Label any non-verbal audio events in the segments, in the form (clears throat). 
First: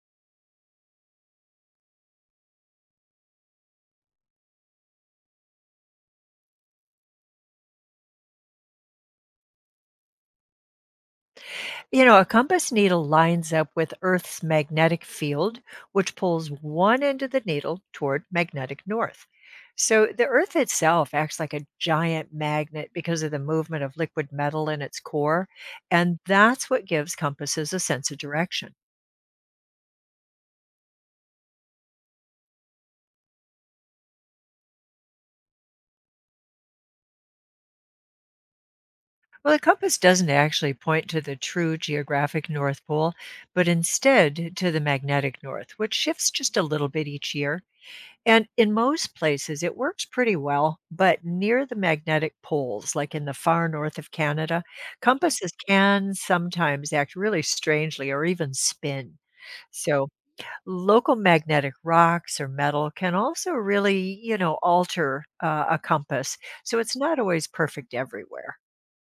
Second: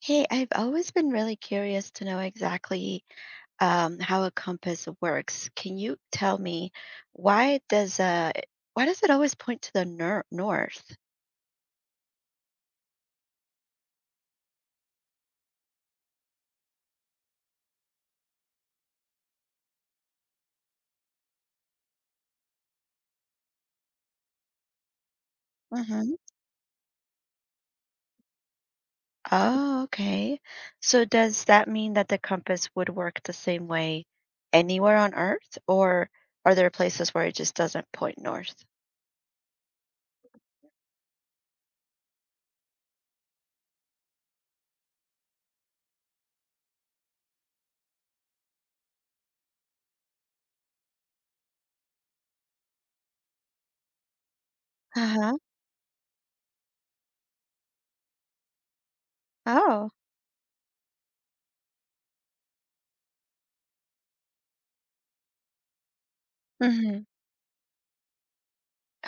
Hey, I've always been really curious to know exactly how a compass works. Can you tell me why does why does it always point to the nor north? A compass needle lines up with Earth's magnetic field, which pulls one end of the needle toward magnetic north. So the Earth itself acts like a giant magnet because of the movement of liquid metal in its core, hmm and that's what gives compasses a sense of direction. Oh, okay. So does that mean that the compass would work the same way anywhere on Earth, or are there places where it just doesn't point north? Well, the compass doesn't actually point to the true geographic North Pole, but instead to the magnetic north, which shifts just a little bit each year. And in most places, it works pretty well, but near the magnetic poles, like in the far north of Canada, Uh-huh. compasses can sometimes act really strangely or even spin. Oh. So, local magnetic rocks or metal can also really, alter a compass. So, it's hmm not always perfect everywhere.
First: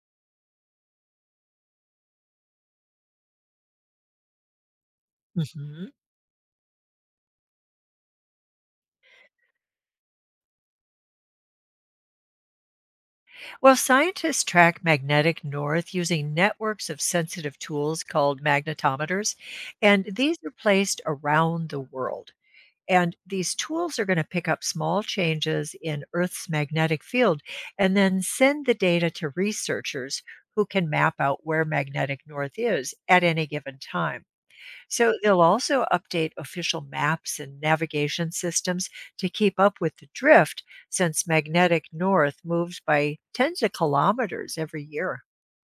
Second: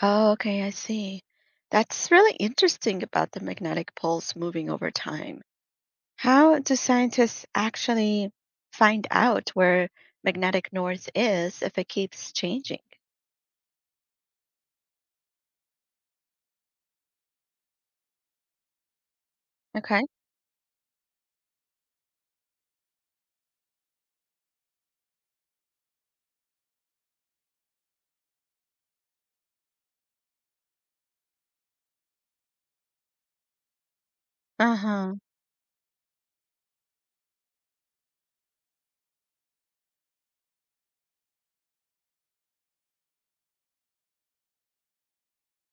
Oh, okay, I see. That's really interesting about the magnetic poles moving over time. Mhm. How do scientists actually find out where magnetic north is if it keeps changing? Well, scientists track magnetic north using networks of sensitive tools called magnetometers, Okay. and these are placed around the world. And these tools are going to pick up small changes in Earth's magnetic field and then send the data to researchers who can map out where magnetic north is at any given time. So Uh-huh. they'll also update official maps and navigation systems to keep up with the drift since magnetic north moves by tens of kilometers every year.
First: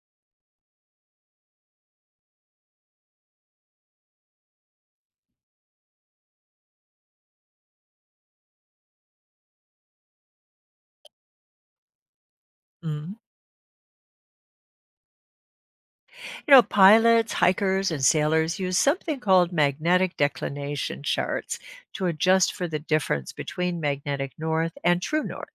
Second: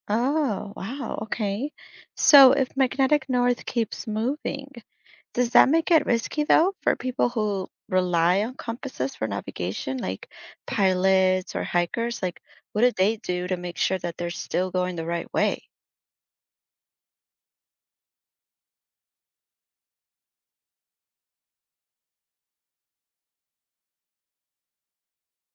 Oh, wow. Okay. So if magnetic north keeps moving, does that make it risky though for people who rely on compasses for navigation, like pilots or hikers? Like, what do Mhm. they do to make sure that they're still going the right way? Pilots, hikers, and sailors use something called magnetic declination charts to adjust for the difference between magnetic north and true north.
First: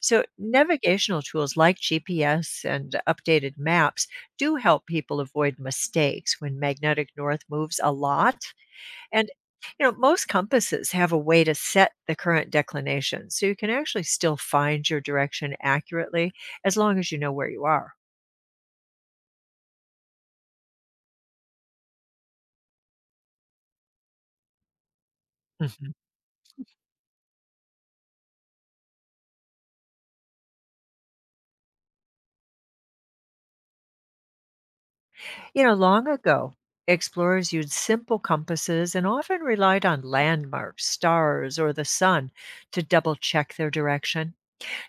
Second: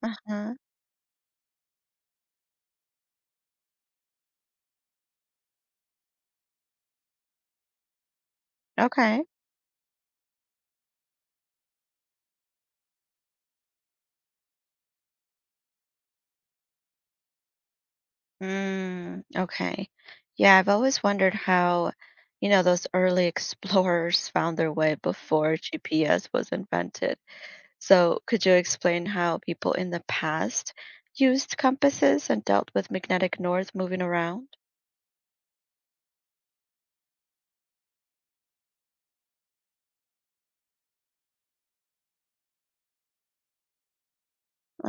So, Uh-huh. navigational tools like GPS and updated maps do help people avoid mistakes when magnetic north moves a lot. Okay. And most compasses have a way to set the current declination, so you can actually still find your direction accurately as long as you know where you are. Mm, okay. Yeah, I've always wondered how, those early (laughs) explorers found their way before Mhm. GPS was invented. So, could you explain how people in the past used compasses and dealt with magnetic north moving around? Long ago, explorers used simple compasses and often relied on landmarks, stars, or the sun to double check their direction.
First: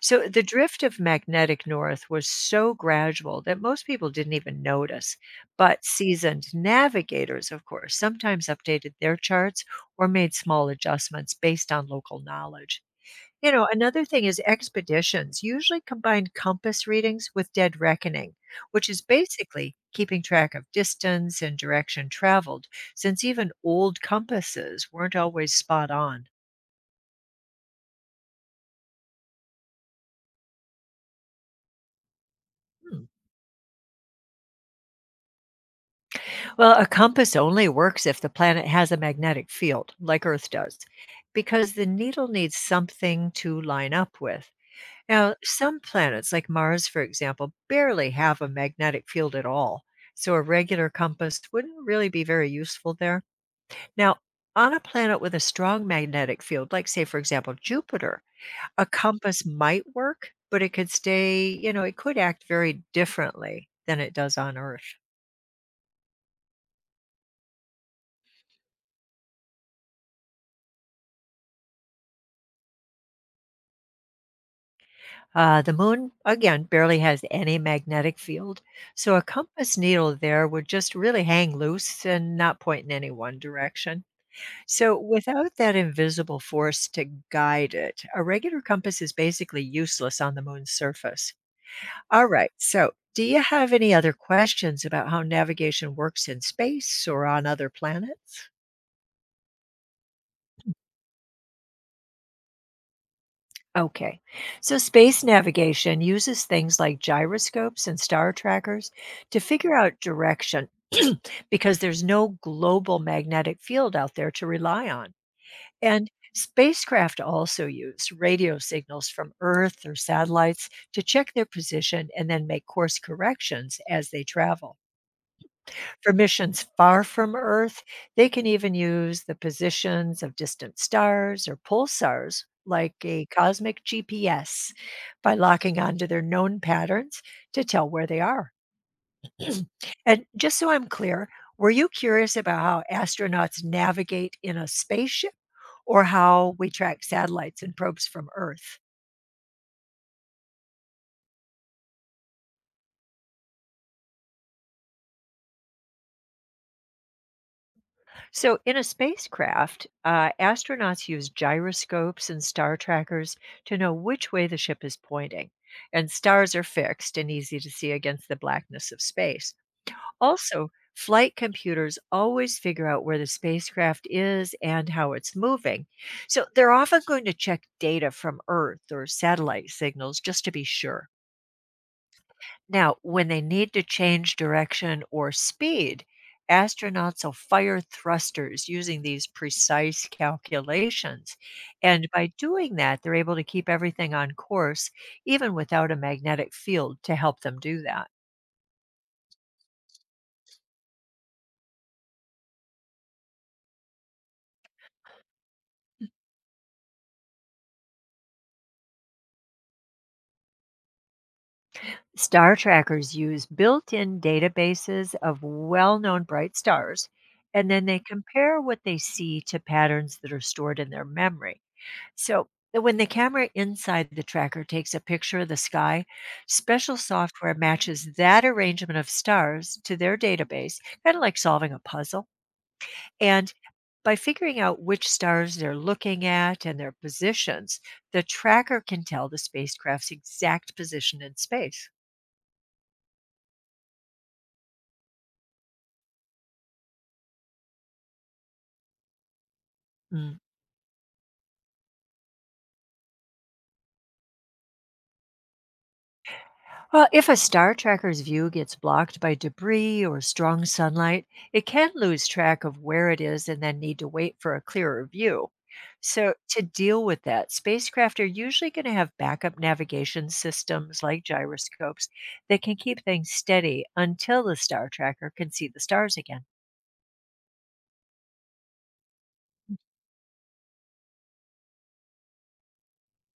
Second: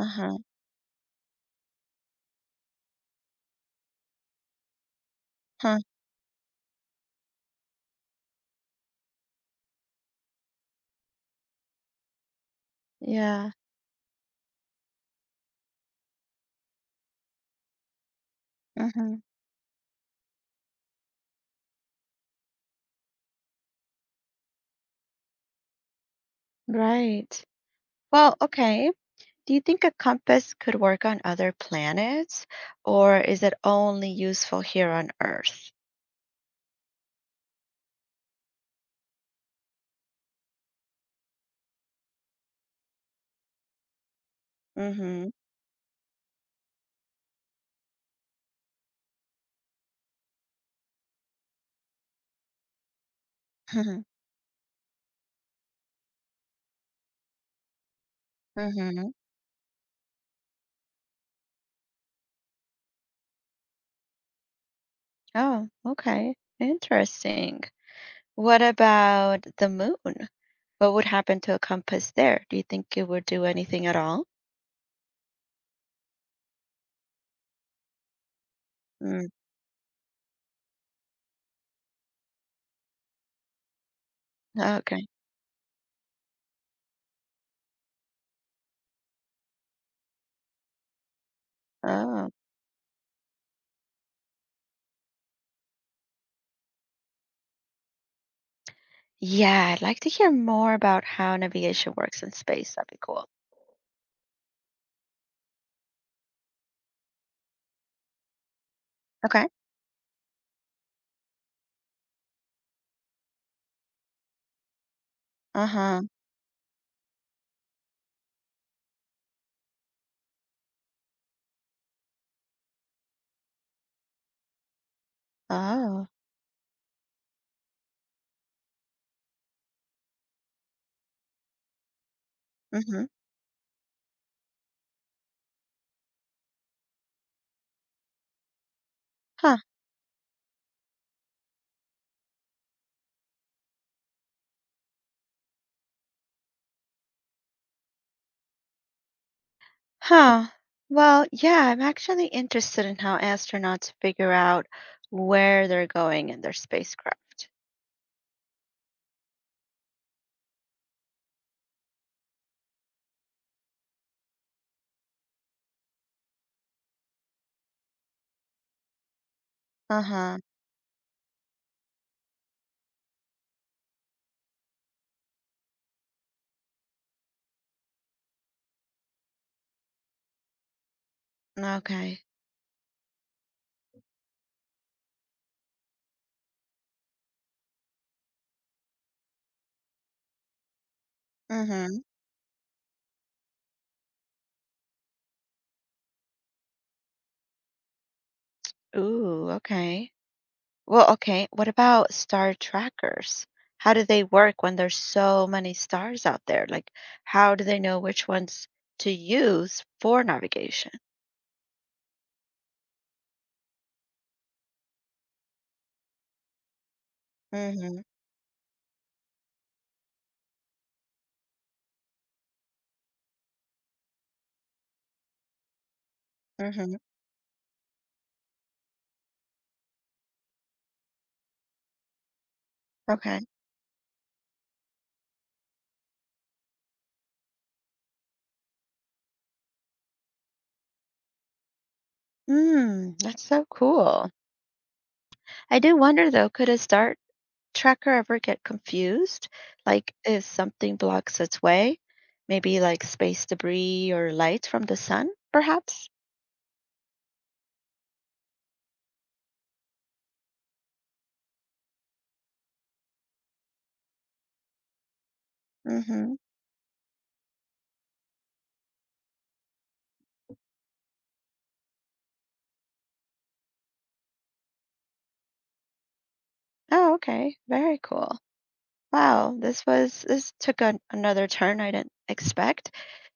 So the drift of magnetic north was so gradual that most people didn't even notice. Huh. But seasoned navigators, of course, sometimes updated their charts or made small adjustments based on local knowledge. You Yeah. know, another thing is expeditions usually combine compass readings with dead reckoning, which is Mm-hmm. basically keeping track of distance and direction traveled, since even old compasses weren't always spot on. Right. Well, okay. Do you think a compass could work on other planets, Hmm. or is it only useful here on Earth? Well, a compass only works if the planet has a magnetic field, like Earth does, because the needle needs something to line up with. Mm-hmm. Now, some planets, like Mars, for example, barely have a magnetic field at all, so a regular compass wouldn't really be very useful there. Now, (laughs) on a planet with a strong magnetic field, like, say, for example, Jupiter, a Mm-hmm. compass might work, but it could act very differently than it does on Earth. Oh, okay. Interesting. What about the moon? What would happen to a compass there? Do you think it would do anything at all? The moon, again, barely has any magnetic field. So a Mm, compass needle there would just really hang loose and not point in any one direction. So okay. without that invisible force to guide it, a regular compass is basically useless on the moon's surface. Oh, Alright, so do you have any other questions about how navigation works in space or on other planets? yeah. I'd like to hear more about how navigation works in space. That'd be cool. Okay. So space navigation uses things like gyroscopes and star trackers to Okay. figure out direction (clears throat) because there's no global magnetic field out there to rely on. Uh-huh. And spacecraft also use radio signals from Earth or satellites to check their position and then make course corrections as they travel. Oh. For missions far from Earth, they can even use the positions of distant stars or pulsars, like Mm-hmm. a cosmic GPS, by locking onto their known patterns to tell where they are. Huh. (clears throat) And just so I'm clear, were you curious about how astronauts navigate in a spaceship or how we track satellites and probes from Earth? Huh. Well, yeah, I'm actually interested in how astronauts figure out where they're going in their spacecraft. So, in a spacecraft, astronauts use gyroscopes and star trackers to know which way the ship is pointing. And stars are fixed and easy to see against the blackness of space. Uh-huh. Also, flight computers always figure out where the spacecraft is and how it's moving. So, they're often going to check data from Earth or satellite signals just to be sure. Okay. Now, when they need to change direction or speed, astronauts will fire thrusters using these precise calculations. Mm-hmm. And by doing that, they're able to keep everything on course, even without a magnetic field to help them do that. Ooh, okay. Well, okay. What about star trackers? How do they work when there's so many stars out there? Like, how do they know which ones to use for navigation? Star trackers use built in databases of well known bright stars, and then they Mm-hmm. compare what they see to patterns that are stored in their memory. So, when the camera inside the tracker takes a picture of the sky, special Mm-hmm. software matches that arrangement of stars to their database, kind of like solving a puzzle. Okay. And by figuring out which stars they're looking at and their positions, the tracker can tell the spacecraft's exact position in space. Mm, that's so cool. I do wonder though, could a star tracker ever get confused? Like, if something blocks its way, maybe like space debris or light from the sun, perhaps? Well, if a star tracker's view gets blocked by debris or strong sunlight, it can lose track of where it is and then need to wait for a clearer view. So, Mm-hmm. to deal with that, spacecraft are usually going to have backup navigation systems like gyroscopes that can keep things steady until the star tracker can see the stars again. Oh, okay. Very cool. Wow, this took another turn I didn't expect.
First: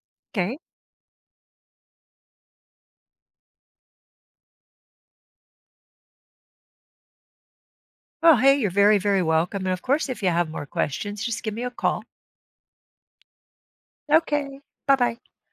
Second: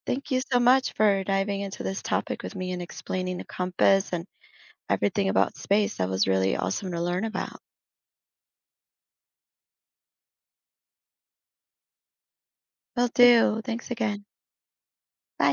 Thank you Okay. so much for diving into this topic with me and explaining the compass and everything about space. That was really awesome to learn about. Well, hey, you're very, very welcome. And of course, if you have more questions, just give me a call. Will do. Thanks again. Okay. Bye bye. Bye.